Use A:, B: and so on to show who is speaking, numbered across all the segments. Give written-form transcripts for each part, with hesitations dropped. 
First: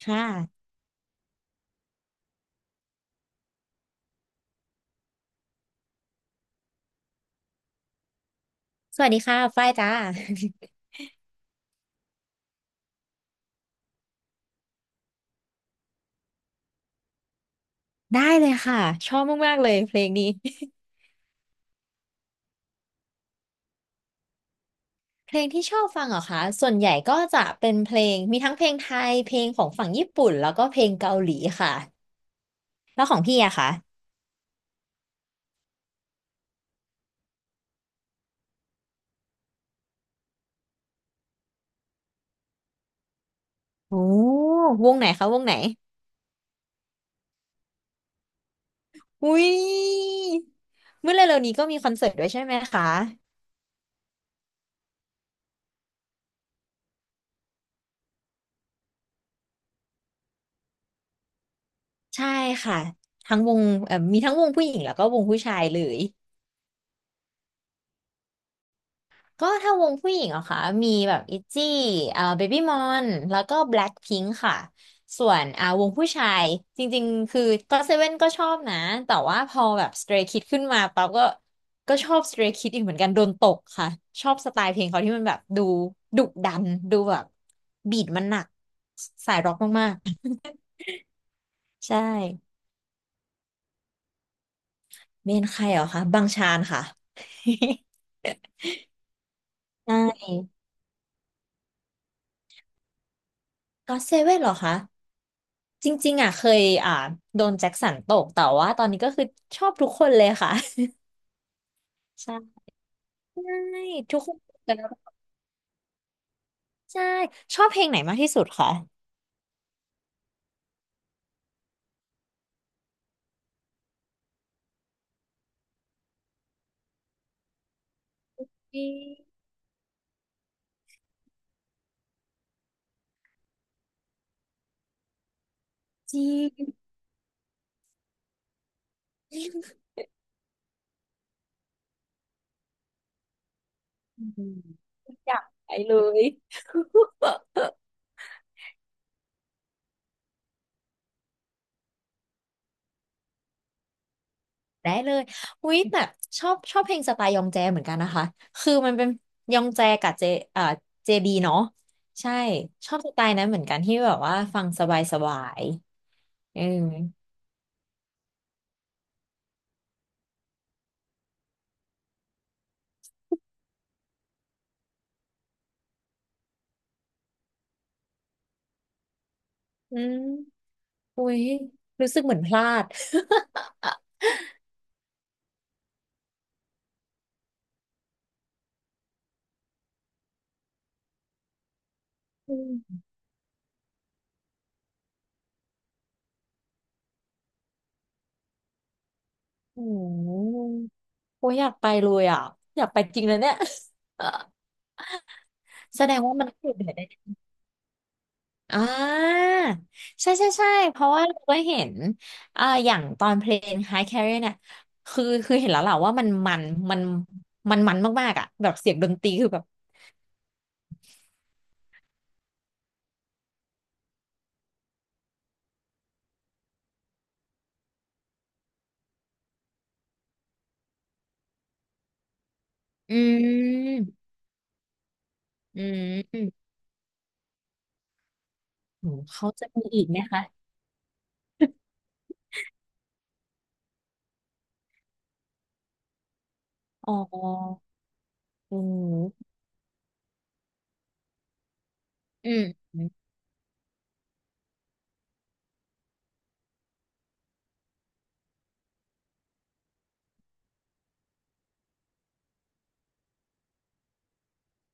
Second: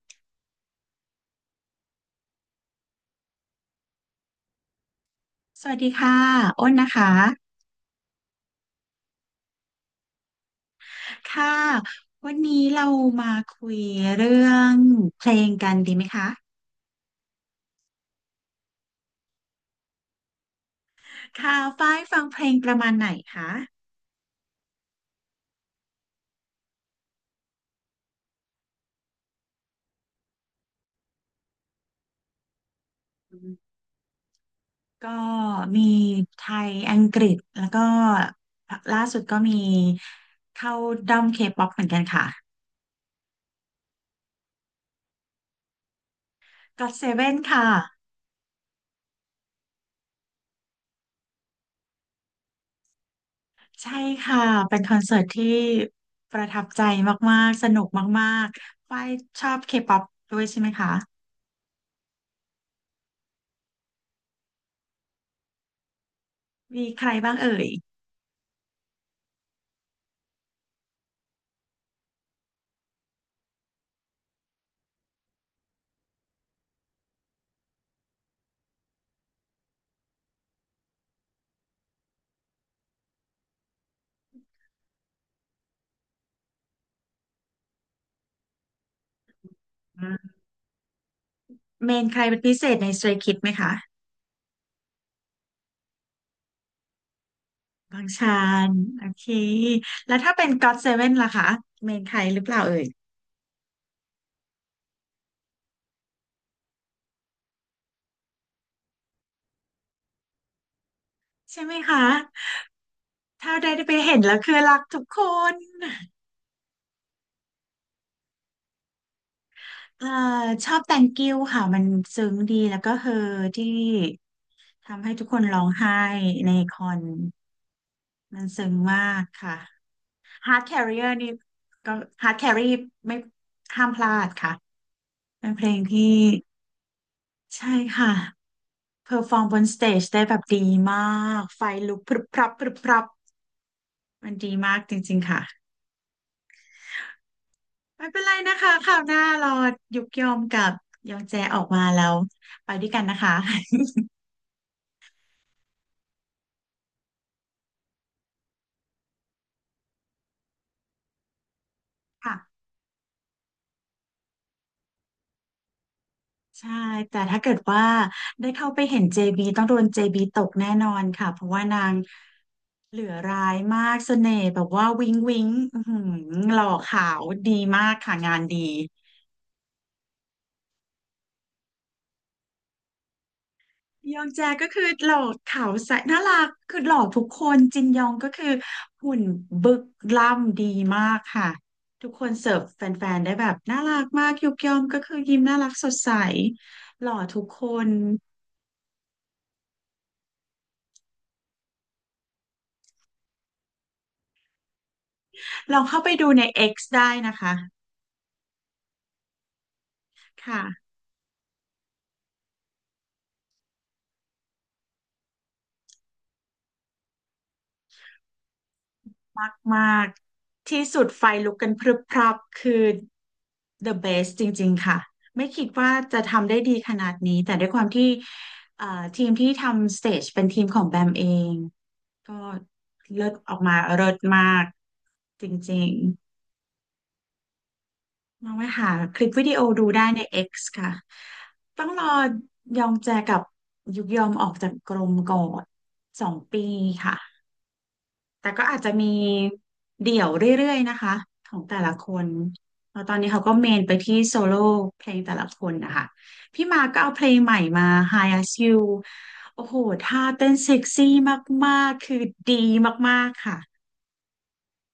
A: ค่ะ
B: สวัสดีค่ะอ้นนะคะ
A: สวัสดีค่ะฝ้ายจ้า
B: ค่ะวันนี้เรามาคุยเรื่องเพลงกันดีไหมคะ
A: ได้เลยค่ะ ชอบมากๆเลยเพลงนี้
B: ค่ะฝ้ายฟังเพลงประมาณไหนคะ
A: เพลงที่ชอบฟังเหรอคะส่วนใหญ่ก็จะเป็นเพลง มีทั้งเพลงไทย เพลงของฝั่งญี่ปุ่น แล้วก็เพลงเกาหลีค่ะแล้วของ
B: อื
A: พี่อะ
B: ม
A: คะ
B: ก็มีไทยอังกฤษแล้วก็ล่าสุดก็มีเข้าด้อมเคป๊อปเหมือนกันค่ะ
A: โอ้วงไหนคะวงไหน
B: God Seven ค่ะ
A: อุ้ยเมื่อเร็วๆนี้ก็มีคอนเสิร์ตด้วยใช่ไหมคะ
B: ใช่ค่ะเป็นคอนเสิร์ตที่ประทับใจมากๆสนุกมากๆฝ้ายชอบเคป๊อปด้วยใช่ไหมคะ
A: ใช่ค่ะทั้งวงมีทั้งวงผู้หญิงแล้วก็วงผู้ชายเลย
B: มีใครบ้างเอ่ย
A: ก็ถ้าวงผู้หญิงเหรอคะมีแบบอิจี้เบบี้มอนแล้วก็แบล็คพิงค์ค่ะส่วนวงผู้ชายจริงๆคือก็เซเว่นก็ชอบนะแต่ว่าพอแบบสเตร y k คิดขึ้นมาปั๊บก็ชอบสเตรย์คิดอีกเหมือนกันโดนตกค่ะชอบสไตล์เพลงเขาที่มันแบบดูดุดันดูแบบบีทมันหนักสายร็อกมากๆ
B: เม
A: ใช่
B: นใครเป็นพิเศษใน Stray Kids ไหมคะ
A: เมนใครเหรอคะบังชานค่ะ
B: บางชานโอเค แล้วถ้า
A: ใช่
B: เป็น God ซเว่นล่ะคะเมนใครหรือเปล่าเอ่ย
A: ก็เซเว่นเหรอคะ จริงๆอ่ะเคยโดนแจ็คสันตกแต่ว่าตอนนี้ก็คือชอบทุกคนเลยค่ะ
B: ใช่ไหมคะ
A: ใช่
B: ถ้าได้ไปเห็
A: ทุ
B: น
A: กค
B: แล้
A: น
B: วคือ
A: แต่
B: รักทุก
A: ละ
B: คน
A: ใช่ชอบเพลงไหนมากที่สุดคะ
B: เอ่อชอบ Thank you ค่ะมันซึ้งดีแล้วก็เฮอที่ทำให้ทุกคนร้องไห้ในคอนมันซึ้ง
A: จ
B: มากค่ะ Heart Carrier นี่ก็ Heart Carry ไม่ห้ามพลาดค่ะเป็นเพลงที่
A: ริง
B: ใช่ค่ะ เพอร์ฟอร์มบนสเตจได้แบบดีมากไฟลุกพรึบพรับพรึบพรับ
A: ๆอื
B: มันดี
A: ม
B: มากจริงๆ
A: อยา
B: ค่ะ
A: กไปเลย
B: ไม่เป็นไรนะคะคราวหน้าเรายุกยอมกับยองแจออกมาแล้วไปด้วยกันนะคะ
A: ได้เลยอุ๊ยแบบชอบเพลงสไตล์ยองแจเหมือนกันนะคะคือมันเป็นยองแจกับเจอ่าเจบีเนาะ ใช่
B: ค่ะ
A: ชอบสไตล์นั้นเหมือนกันที่แบบว่าฟังสบายสบายเออ
B: ใช่แต่ถ้าเกิดว่าได้เข้าไปเห็น JB ต้องโดน JB ตกแน่นอนค่ะเพราะว่านางเหลือร้ายมากเสน่ห์แบบว่าวิ้งวิ้งอื้อหือหล่อขาวดีมากค่ะงานดี
A: อืม อุ้ยรู้สึกเหมือนพลาด
B: ยองแจก็คือหล่อขาวใสน่ารักคือหล่อทุกคนจินยองก็คือหุ่นบึกล่ำดีมากค่ะทุกคน
A: อื
B: เสิร์ฟ
A: ม
B: แ ฟนๆได้แบบน่ารักมากยุกยอมก็คือยิ้มน่ารักสดใสหล่อทุกคน
A: โอ้โหโอ้ยอยากไปเลยอ่ะอยากไปจริงเลยเนี่ย เออ
B: ลองเข้า
A: แส
B: ไป
A: ดง
B: ดู
A: ว่า
B: ใน
A: มันคือยู่
B: X
A: เดือดได้
B: ได้นะคะ
A: อ่าใช่ใช่ใช่
B: ค่ะ
A: เพราะว่าเราก็เห็นอย่างตอนเพลง High Carrier เนี่ยคือเห็นแล้วแหละว่ามันมันมากๆอ่ะแบบเสียงดนตรีคื
B: มา
A: อ
B: ก
A: แบบ
B: มากที่สุดไฟลุกกันพรึบพรับคือ the best จริงๆค่ะไม่คิดว่าจะทำได้ดีขนาดนี้แต่ด้วยความที่ทีมที่ทำสเตจเป็นทีมของแบมเอง ก็
A: อื
B: เลิศออกมา
A: ม
B: เลิศมากจ
A: อื
B: ริง
A: มอืม
B: ๆลองไปหา
A: โห
B: คลิปวิ
A: เขา
B: ดีโอ
A: จะ
B: ดู
A: มีอี
B: ได้
A: กไหม
B: ใน
A: คะ
B: X ค่ะต้องรอยองแจกับยุกยอมออกจากกรมก่อนสองปี
A: อ๋
B: ค่ะ
A: อ
B: แต่ก็
A: อื
B: อาจจะมี
A: ม
B: เดี่ยวเรื่อยๆนะคะของแต่ละคน
A: อืม
B: แล้วตอนนี้เขาก็เมนไปที่โซโล่เพลงแต่ละคนนะคะพี่มาก็เอาเพลงใหม่มา Hi As You โอ้โหท่าเต้นเซ็กซี่มากๆคือดีมากๆค่ะ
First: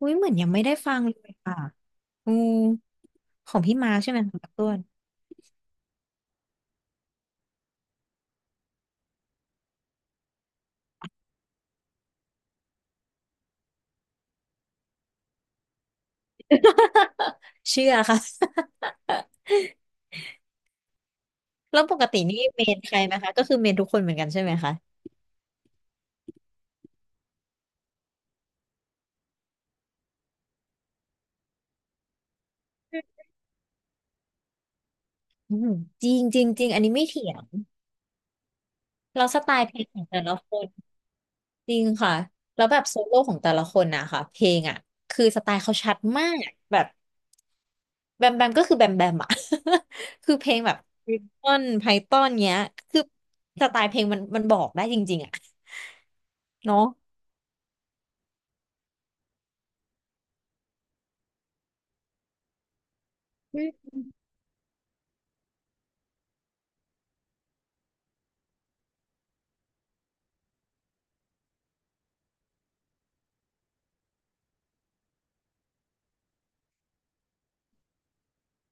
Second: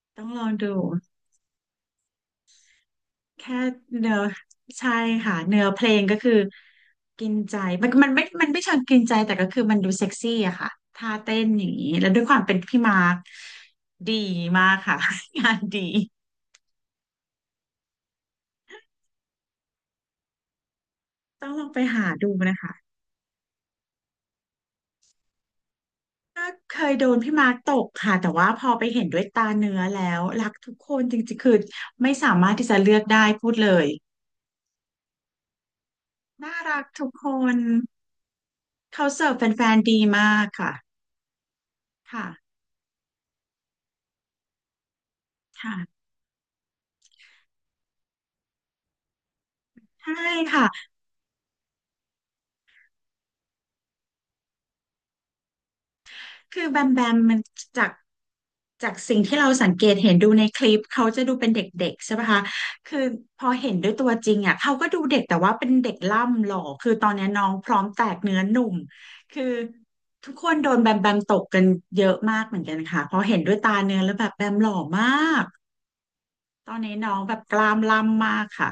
A: อุ้ย
B: ต้
A: เห
B: อง
A: มือน
B: ลอ
A: ยั
B: ง
A: งไม่ได้
B: ดู
A: ฟังเลยค่ะอืม ข
B: แค่
A: องพี่มาร์คใช่
B: เนื้
A: ไห
B: อ
A: มของพั่ต้วน
B: ใช่ค่ะเนื้อเพลงก็คือกินใจมันมันไม่มันไม่เชิงกินใจแต่ก็คือมันดูเซ็กซี่อะค่ะท่าเต้นอย่างนี้แล้วด้วยความเป็นพี่มาร์คดีมากค่ะ งานดี
A: เชื่อค่ะ
B: ต้องลอง ไป
A: แล้วป
B: หา
A: กติ
B: ดู
A: นี่
B: นะ
A: เม
B: คะ
A: นใครไหมคะก็คือเมนทุกคนเหมือนกันใช่ไหมคะ
B: ก็เคยโดนพี่มาร์คตกค่ะแต่ว่าพอไปเห็นด้วยตาเนื้อแล้วรักทุกคนจริงๆคือไม่สามารถที่จะเลือกได้พูดเลย
A: อืมจริงจริง
B: น่า
A: จริง
B: รั
A: อัน
B: ก
A: นี้ไม่
B: ทุก
A: เถี
B: ค
A: ยง
B: นเขา
A: เรา
B: เสิร์
A: ส
B: ฟ
A: ไต
B: แฟ
A: ล์เพ
B: น
A: ลง
B: ๆ
A: ข
B: ดี
A: องแต่ละ
B: มาก
A: คน
B: ค่ะ
A: จริงค่ะ
B: ค่ะ
A: แล้วแบบโซโล่ของแต่ละคนนะคะเพลงอ่ะคือสไตล์เขาชัด
B: ค่ะ
A: มากแบบแบมแบมก็คือแบมแบมอ่ะ
B: ใช่
A: คือเพลง
B: ค่ะ
A: แบบริปต้นไพทอนเนี้ยคือสไตล์เพลงมันบอกได้จริงๆอ่ะ
B: คือแบ
A: เนาะ
B: มแบมมันจากจากสิ่งที่เราสังเกตเห็นดูในคลิปเขาจะดูเป็นเด็กๆใช่ปะคะคือพอ
A: อื
B: เห็นด้ว
A: ม
B: ยตัวจริงอ่ะเขาก็ดูเด็กแต่ว่าเป็นเด็กล่ำหล่อ คือตอนนี้น้องพร้อมแตกเนื้อหนุ่มคือทุกคนโดนแบมแบมตกกันเยอะมากเหมือนกันค่ะพอเห็นด้วยตาเนื้อแล้วแบบแบมหล่อมากตอนนี้น้องแบบกล้ามล่ำมากค่ะ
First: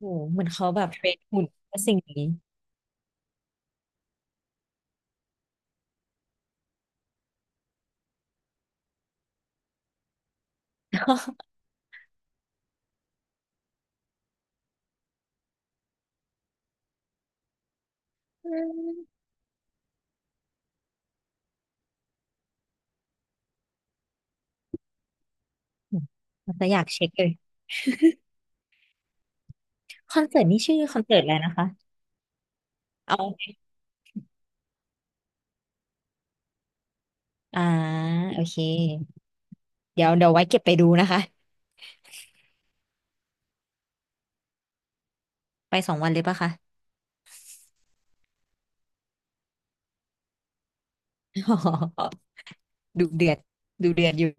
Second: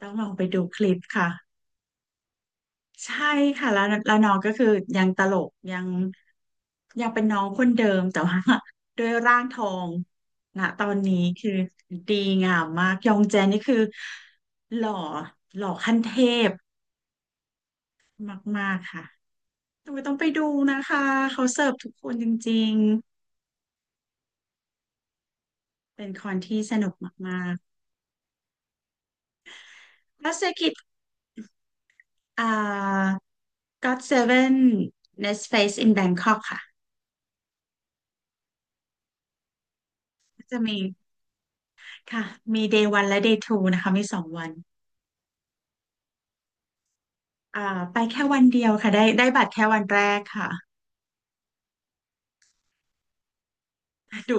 B: ต้
A: อ้
B: อง
A: โห
B: ลอง
A: เห
B: ไป
A: มือน
B: ดู
A: เขา
B: ค
A: แบบ
B: ลิป
A: เทรน
B: ค่ะ
A: หุ่นกับสิ่งนี้
B: ใช่ค่ะแล้วน้องก็คือยังตลกยังเป็นน้องคนเดิมแต่ว่า ด้วยร่างทองนะตอนนี้คือดีงามมากยองแจนนี่คือหล่อหล่อขั้นเทพมากๆค่ะ ต้องไปดูนะคะเขาเสิร์ฟทุกคนจริงๆเป็นคอน
A: เรา
B: ที่
A: จะ
B: ส
A: อยาก
B: นุก
A: เช็คเลย
B: มาก
A: คอ
B: ๆ
A: น
B: แล้ว
A: เสิ
B: เซ
A: ร์ต
B: อร์
A: นี่
B: กิต
A: ชื่อคอนเสิร์ตอะไรนะคะ
B: อ่า
A: เอา
B: ก o ดเซเวน Nest Space in Bangkok ค่ะ
A: อ่าโอเคเดี๋ยวไว้
B: จะ
A: เก็บไป
B: มี
A: ดูนะคะ
B: ค่ะมี Day 1และ Day 2นะคะมีสองวัน
A: ไปสองวันเลยปะคะ
B: อ่าไปแค่วันเดียวค่ะได้ได้บัตรแค่วันแรกค่ะ
A: อ๋อ ดูเดือดอยู่
B: ดุ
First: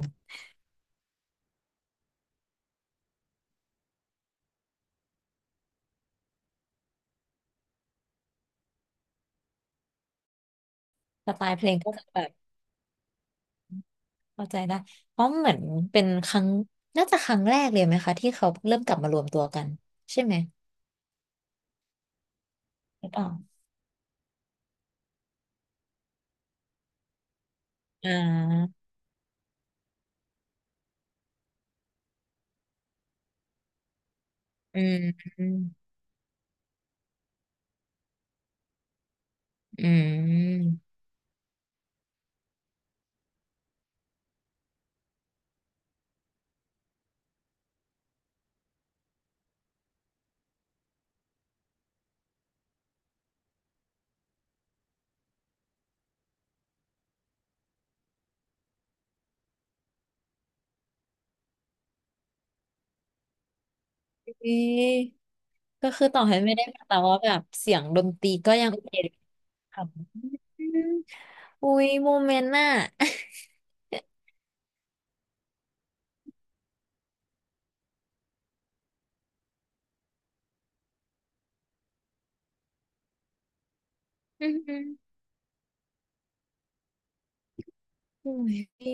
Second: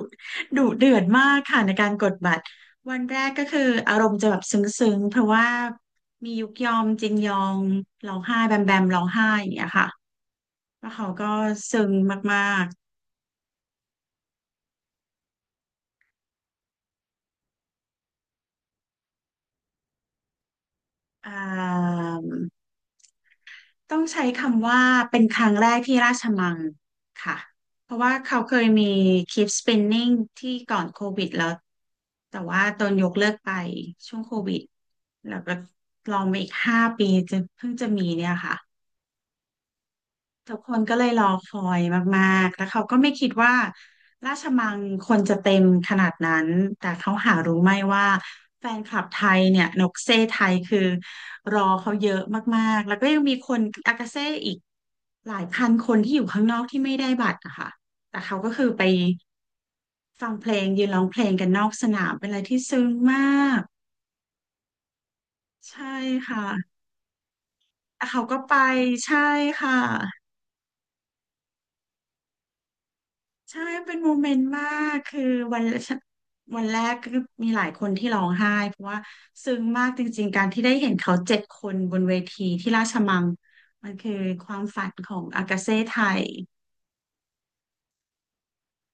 B: ดุเดือดมากค่ะในการกดบัตรวันแรกก็คืออารมณ์จะแบบซึ้งๆเพราะว่ามียุกยอมจินยองร้องไห้แบมแบมร้องไห้อย่างเงี้ยค่ะแล้วเขาก็
A: สไตล์เพลง
B: ซึ้
A: ก็
B: ง
A: จะแบบ
B: มาก
A: เข้าใจได้เพราะเหมือนเป็นครั้งน่าจะครั้งแรกเลยไหมคะที่เขาเริ่มกลับมารวมตัวกันใช่ไหม
B: ๆ
A: หรือเปล่า
B: ต้องใช้คำว่าเป็นครั้งแรกที่ราชมังค่ะเพราะ
A: อ่
B: ว่าเขาเคย
A: า
B: มี Keep Spinning ที่ก่อนโควิดแล้วแต่ว่าตอนยกเลิกไปช่วงโควิด
A: อืม
B: แล้วก็
A: อ
B: ลองไปอีกห้าปีจะเพิ่งจะมีเนี่ยค่ะ
A: ื
B: ทุก
A: ม
B: คนก็เลยรอคอยมากๆ แล้วเขาก็ไม่คิดว่าราชมังคนจะเต็มขนาดนั้น แต่เขาหารู้ไหมว่าแฟนคลับไทยเนี่ยนกเซ่ไทยคือรอเขาเยอะมากๆแล้วก็ยังมีคนอากาเซ่อีกหลายพันคนที่อยู่ข้างนอกที่ไม่ได้บัตรอะค่ะแต่เขาก็คือไปฟังเพลงยืนร้องเพลงกันนอกสนามเป็นอะไรที่ซึ้งมาก
A: เอ๊ะ
B: ใช่
A: ก็คือต่อให้
B: ค่ะ
A: ไม่ได้มาแต่ว่าแบบเสียงด
B: แล้ว
A: น
B: เขา
A: ตรี
B: ก็
A: ก็
B: ไป
A: ยังโอเค
B: ใช่ค่ะ
A: อืมอุ้ยโมเมนต์น่ะ
B: ใช่ เป็นโมเมนต์มากคือวัน วันแรกก็มีหลายคนที่ร้องไห้เพราะว่าซึ้งมากจริงๆการที่ได้เห็นเขาเจ็ดคนบนเวทีที่ราชมังมันคือค
A: อืม
B: วาม
A: อื
B: ฝั
A: ม
B: นของอากาเซ่ไทย
A: อุ้ยพี่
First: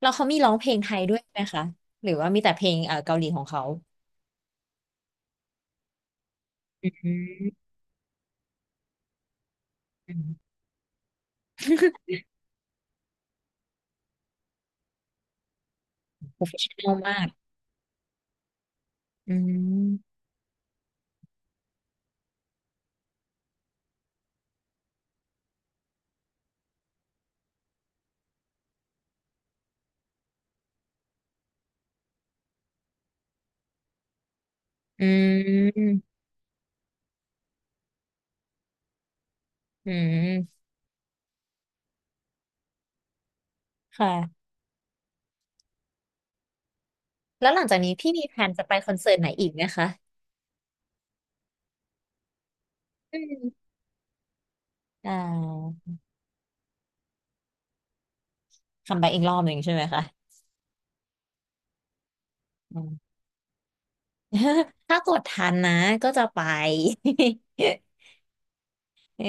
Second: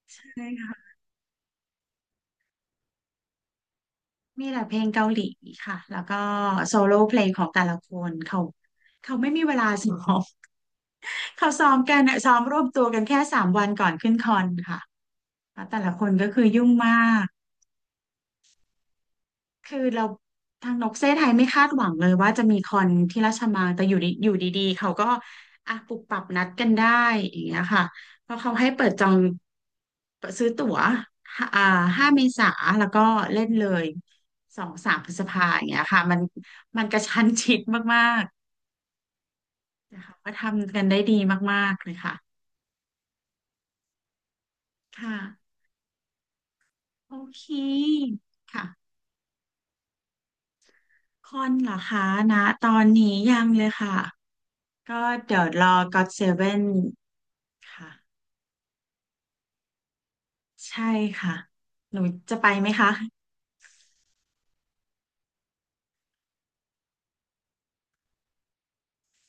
A: แล้ว
B: ใช
A: เขามี
B: ่
A: ร้องเพลงไท
B: ค่ะ
A: ยด้วยไหมคะหรือว่ามีแต่เพลงเกาหลีของเขา
B: มีแต่เพลงเกาหลีค่ะแล้วก็โซ
A: อื
B: โล่เพลงของแต่
A: ม
B: ละคนเขาไม่มีเวลาซ้อ
A: อื
B: ม
A: ม
B: เขาซ้อมกันอะ ซ้อมรวบตัวกันแค่สามวันก่อนขึ้นคอนค่ะแล้วแต่ละคนก็
A: โป
B: คือ
A: รเฟช
B: ยุ่ง
A: ชั่นอ
B: มา
A: ลมา
B: ก
A: กอื
B: คือเรา
A: ม
B: ทางนกเซไทยไม่คาดหวังเลยว่าจะมีคอนที่ราชมังแต่อยู่ดีๆเขาก็อ่ะปุบปับนัดกันได้อย่างเงี้ยค่ะเพราะเขาให้เปิดจองเปิดซื้อตั๋วห้าอ่าห้าเมษาแล้วก็เล่นเลยสองสาม
A: อื
B: พฤษภาอย่างเงี้ยค่ะ
A: ม
B: มันกระชั้นชิดมากๆ
A: อื
B: แต่เขาก็
A: ม
B: ทำกันได้ดีมากๆเลยค่ะ
A: ค่ะ
B: ค่ะโอเค
A: แล้วหลังจากนี้พี่มีแผน
B: ค่ะ
A: จะไปคอนเสิร์ตไหนอีกไหมคะ
B: คอนเหรอคะนะตอนนี้
A: อื
B: ยังเล
A: ม
B: ยค่ะก็
A: อ่
B: เดี๋ยวรอ
A: า
B: กอดเซเว่น ค่ะ
A: คำไปอีกรอบหนึ่งใช่ไหมคะ
B: ใช่ค่ะหนูจะไปไหม
A: อื
B: คะ
A: ม ถ้ากดทันนะก็จะไป เออ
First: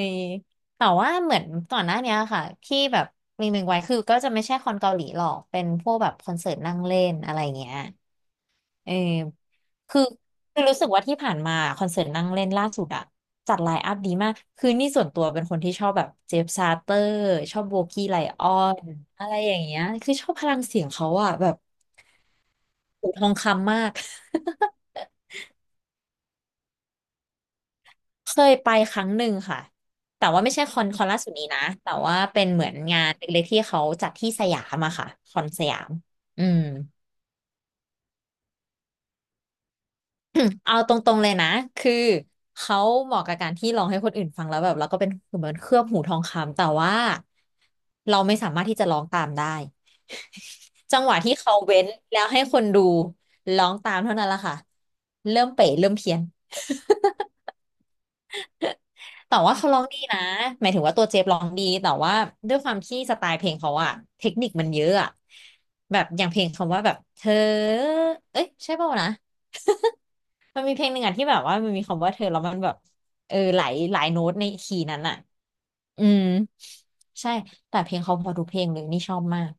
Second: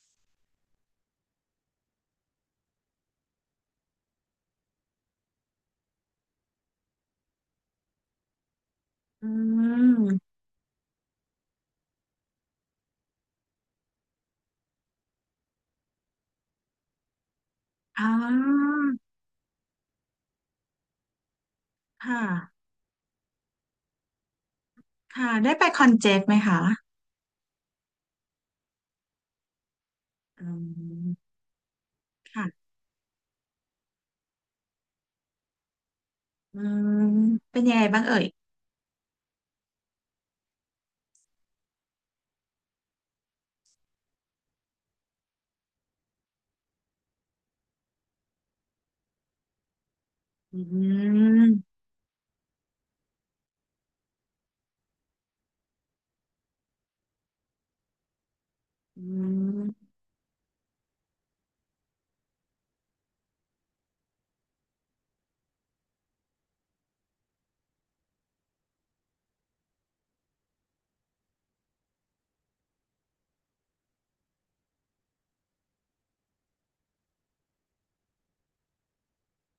A: แต่ว่าเหมือนก่อนหน้าเนี้ยค่ะที่แบบมีหนึ่งไว้คือก็จะไม่ใช่คอนเกาหลีหรอกเป็นพวกแบบคอนเสิร์ตนั่งเล่นอะไรเงี้ยเออ
B: อื
A: คือ
B: ม
A: รู้สึกว่าที่ผ่านมาคอนเสิร์ตนั่งเล่นล่าสุดอะจัดไลน์อัพดีมากคือนี่ส่วนตัวเป็นคนที่ชอบแบบเจฟซาเตอร์ชอบโบกี้
B: อ่า
A: ไลออนอะไรอย่างเงี้ยคือชอบพลังเสียงเขาอะแบบ
B: ค่ะ
A: หูทองคำมาก
B: ค่ะได้ไปคอนเจ็ตไหมคะ
A: เคยไปครั้งหนึ่งค่ะ แต่ว่า
B: อื
A: ไม่ใช่คอนล่าสุ
B: ม
A: ดนี้นะแต่ว่าเป็นเห
B: ค่ะ
A: มือนงานเล็กๆที่เขาจัดที่สยามอะค่ะคอนสยามอื
B: อื
A: ม
B: มเป็นยังไงบ้างเอ่ย
A: เอาตรงๆเลยนะคือเขาเหมาะกับการที่ร้องให้คนอื่นฟังแล้วแบบแล้วก็เป็นเหมือนเคลือบหูทองคำแต่ว่าเราไม่สามารถที่จะร้องตามได้
B: อื
A: จังหวะที่เขา
B: ม
A: เว้นแล้วให้คนดูร้องตามเท่านั้นแหละค่ะเริ่มเป๋เริ่มเพี้ยน
B: อื
A: แต่ว่าเขาร้อง
B: ม
A: ดีนะหมายถึงว่าตัวเจฟร้องดีแต่ว่าด้วยความที่สไตล์เพลงเขาอะเทคนิคมันเยอะอะแบบอย่างเพลงคำว่าแบบเธอเอ้ยใช่เปล่าวนะมันมีเพลงหนึ่งอะที่แบบว่ามันมีคำว่าเธอแล้วมันแบบเออหลายโน้ตในคีย์นั้นอะอืมใช่แต่เพลงเขาพอทุกเพลงเลยนี่ชอบมาก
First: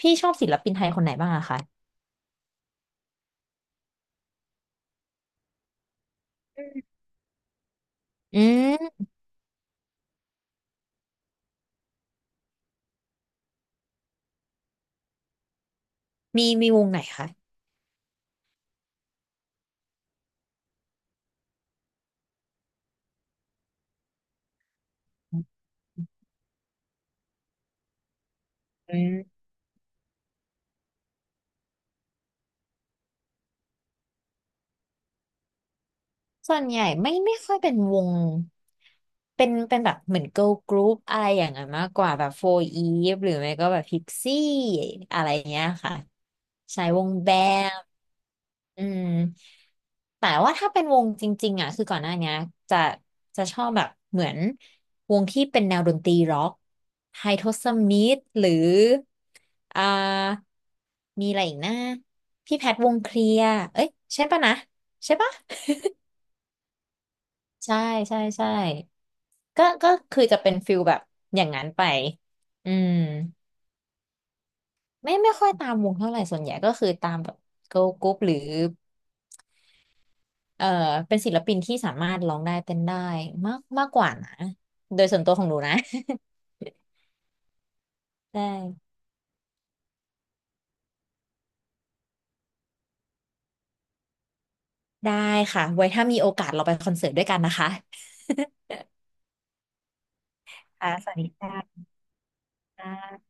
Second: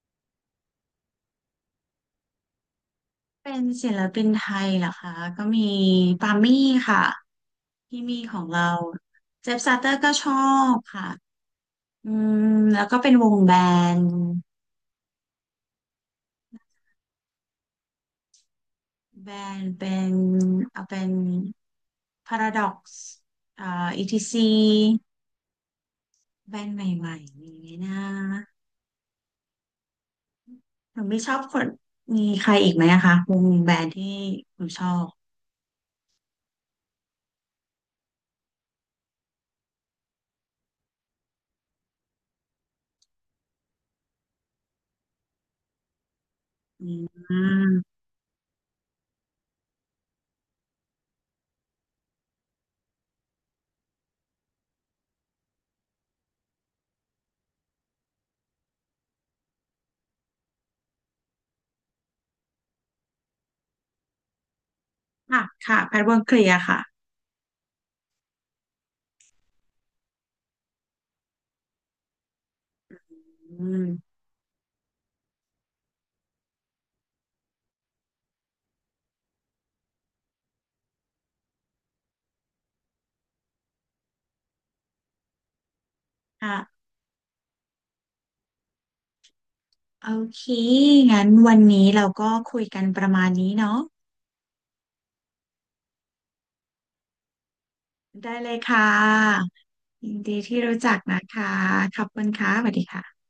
A: พี่ชอบศิลปินไทยคนไหนบ้างอะคะ
B: เป็นศิลปินไทยเหรอคะก็มีปามี่ค่ะที่มีข
A: อื
B: องเรา
A: ม
B: เจฟซาเตอร์ก็ชอบค่ะอืมแล้วก็เป็นวงแบนด์
A: มีวงไหนคะ
B: แบนเป็นเอาเป็น Paradox อ่า ETC แบรนด์ใหม่ๆอย่างนี้นะ
A: อืม
B: หนูไม่ชอบคนมีใครอีกไหมอะคะวงแบรนด์ที่หนูชอบ
A: ส่วนใหญ่ไม่ค่อยเป็นวงเป็นแบบเหมือน girl group อะไรอย่างนั้นมากกว่าแบบ4 Eve หรือไม่ก็แบบ Pixie อะไรเงี้ยค่ะใช้
B: อื
A: วง
B: ม
A: แบมอืมแต่ว่าถ้าเป็นวงจริงๆอ่ะคือก่อนหน้าเนี้ยจะชอบแบบเหมือนวงที่เป็นแนวดนตรีร็อกไฮโทสมิธหรืออ่ามีอะไรอีกนะพี่แพทวงเคลียร์เอ้ยใช่ปะนะใช่ปะ
B: อ่ะค่ะแพทวงเคลียร์ค่ะ
A: ใช่ใช่ก็คือจะเป็นฟิลแบบอย่างนั้นไปอืม
B: อืม
A: ไม่ค่อยตามวงเท่าไหร่ส่วนใหญ่ก็คือตามแบบเกิร์ลกรุ๊ปหรือเอ่อเป็นศิลปินที่สามารถร้องได้เต้นได้มากมากกว่านะโดยส่วนตัวของหนูนะ
B: ค่ะ
A: ได้
B: โอเคงั้นวันนี้เราก็คุยกันประมาณนี้เนาะ
A: ได้ค่ะไว้ถ้ามีโอกาสเราไปคอนเสิร์ตด้วยกันนะคะ
B: ได้เลยค่ะยินดีที่รู้
A: ค่ะ
B: จัก
A: สวัส
B: นะ
A: ดี
B: คะ
A: ค่ะ
B: ขอบคุณค่ะสวัสดีค่ะ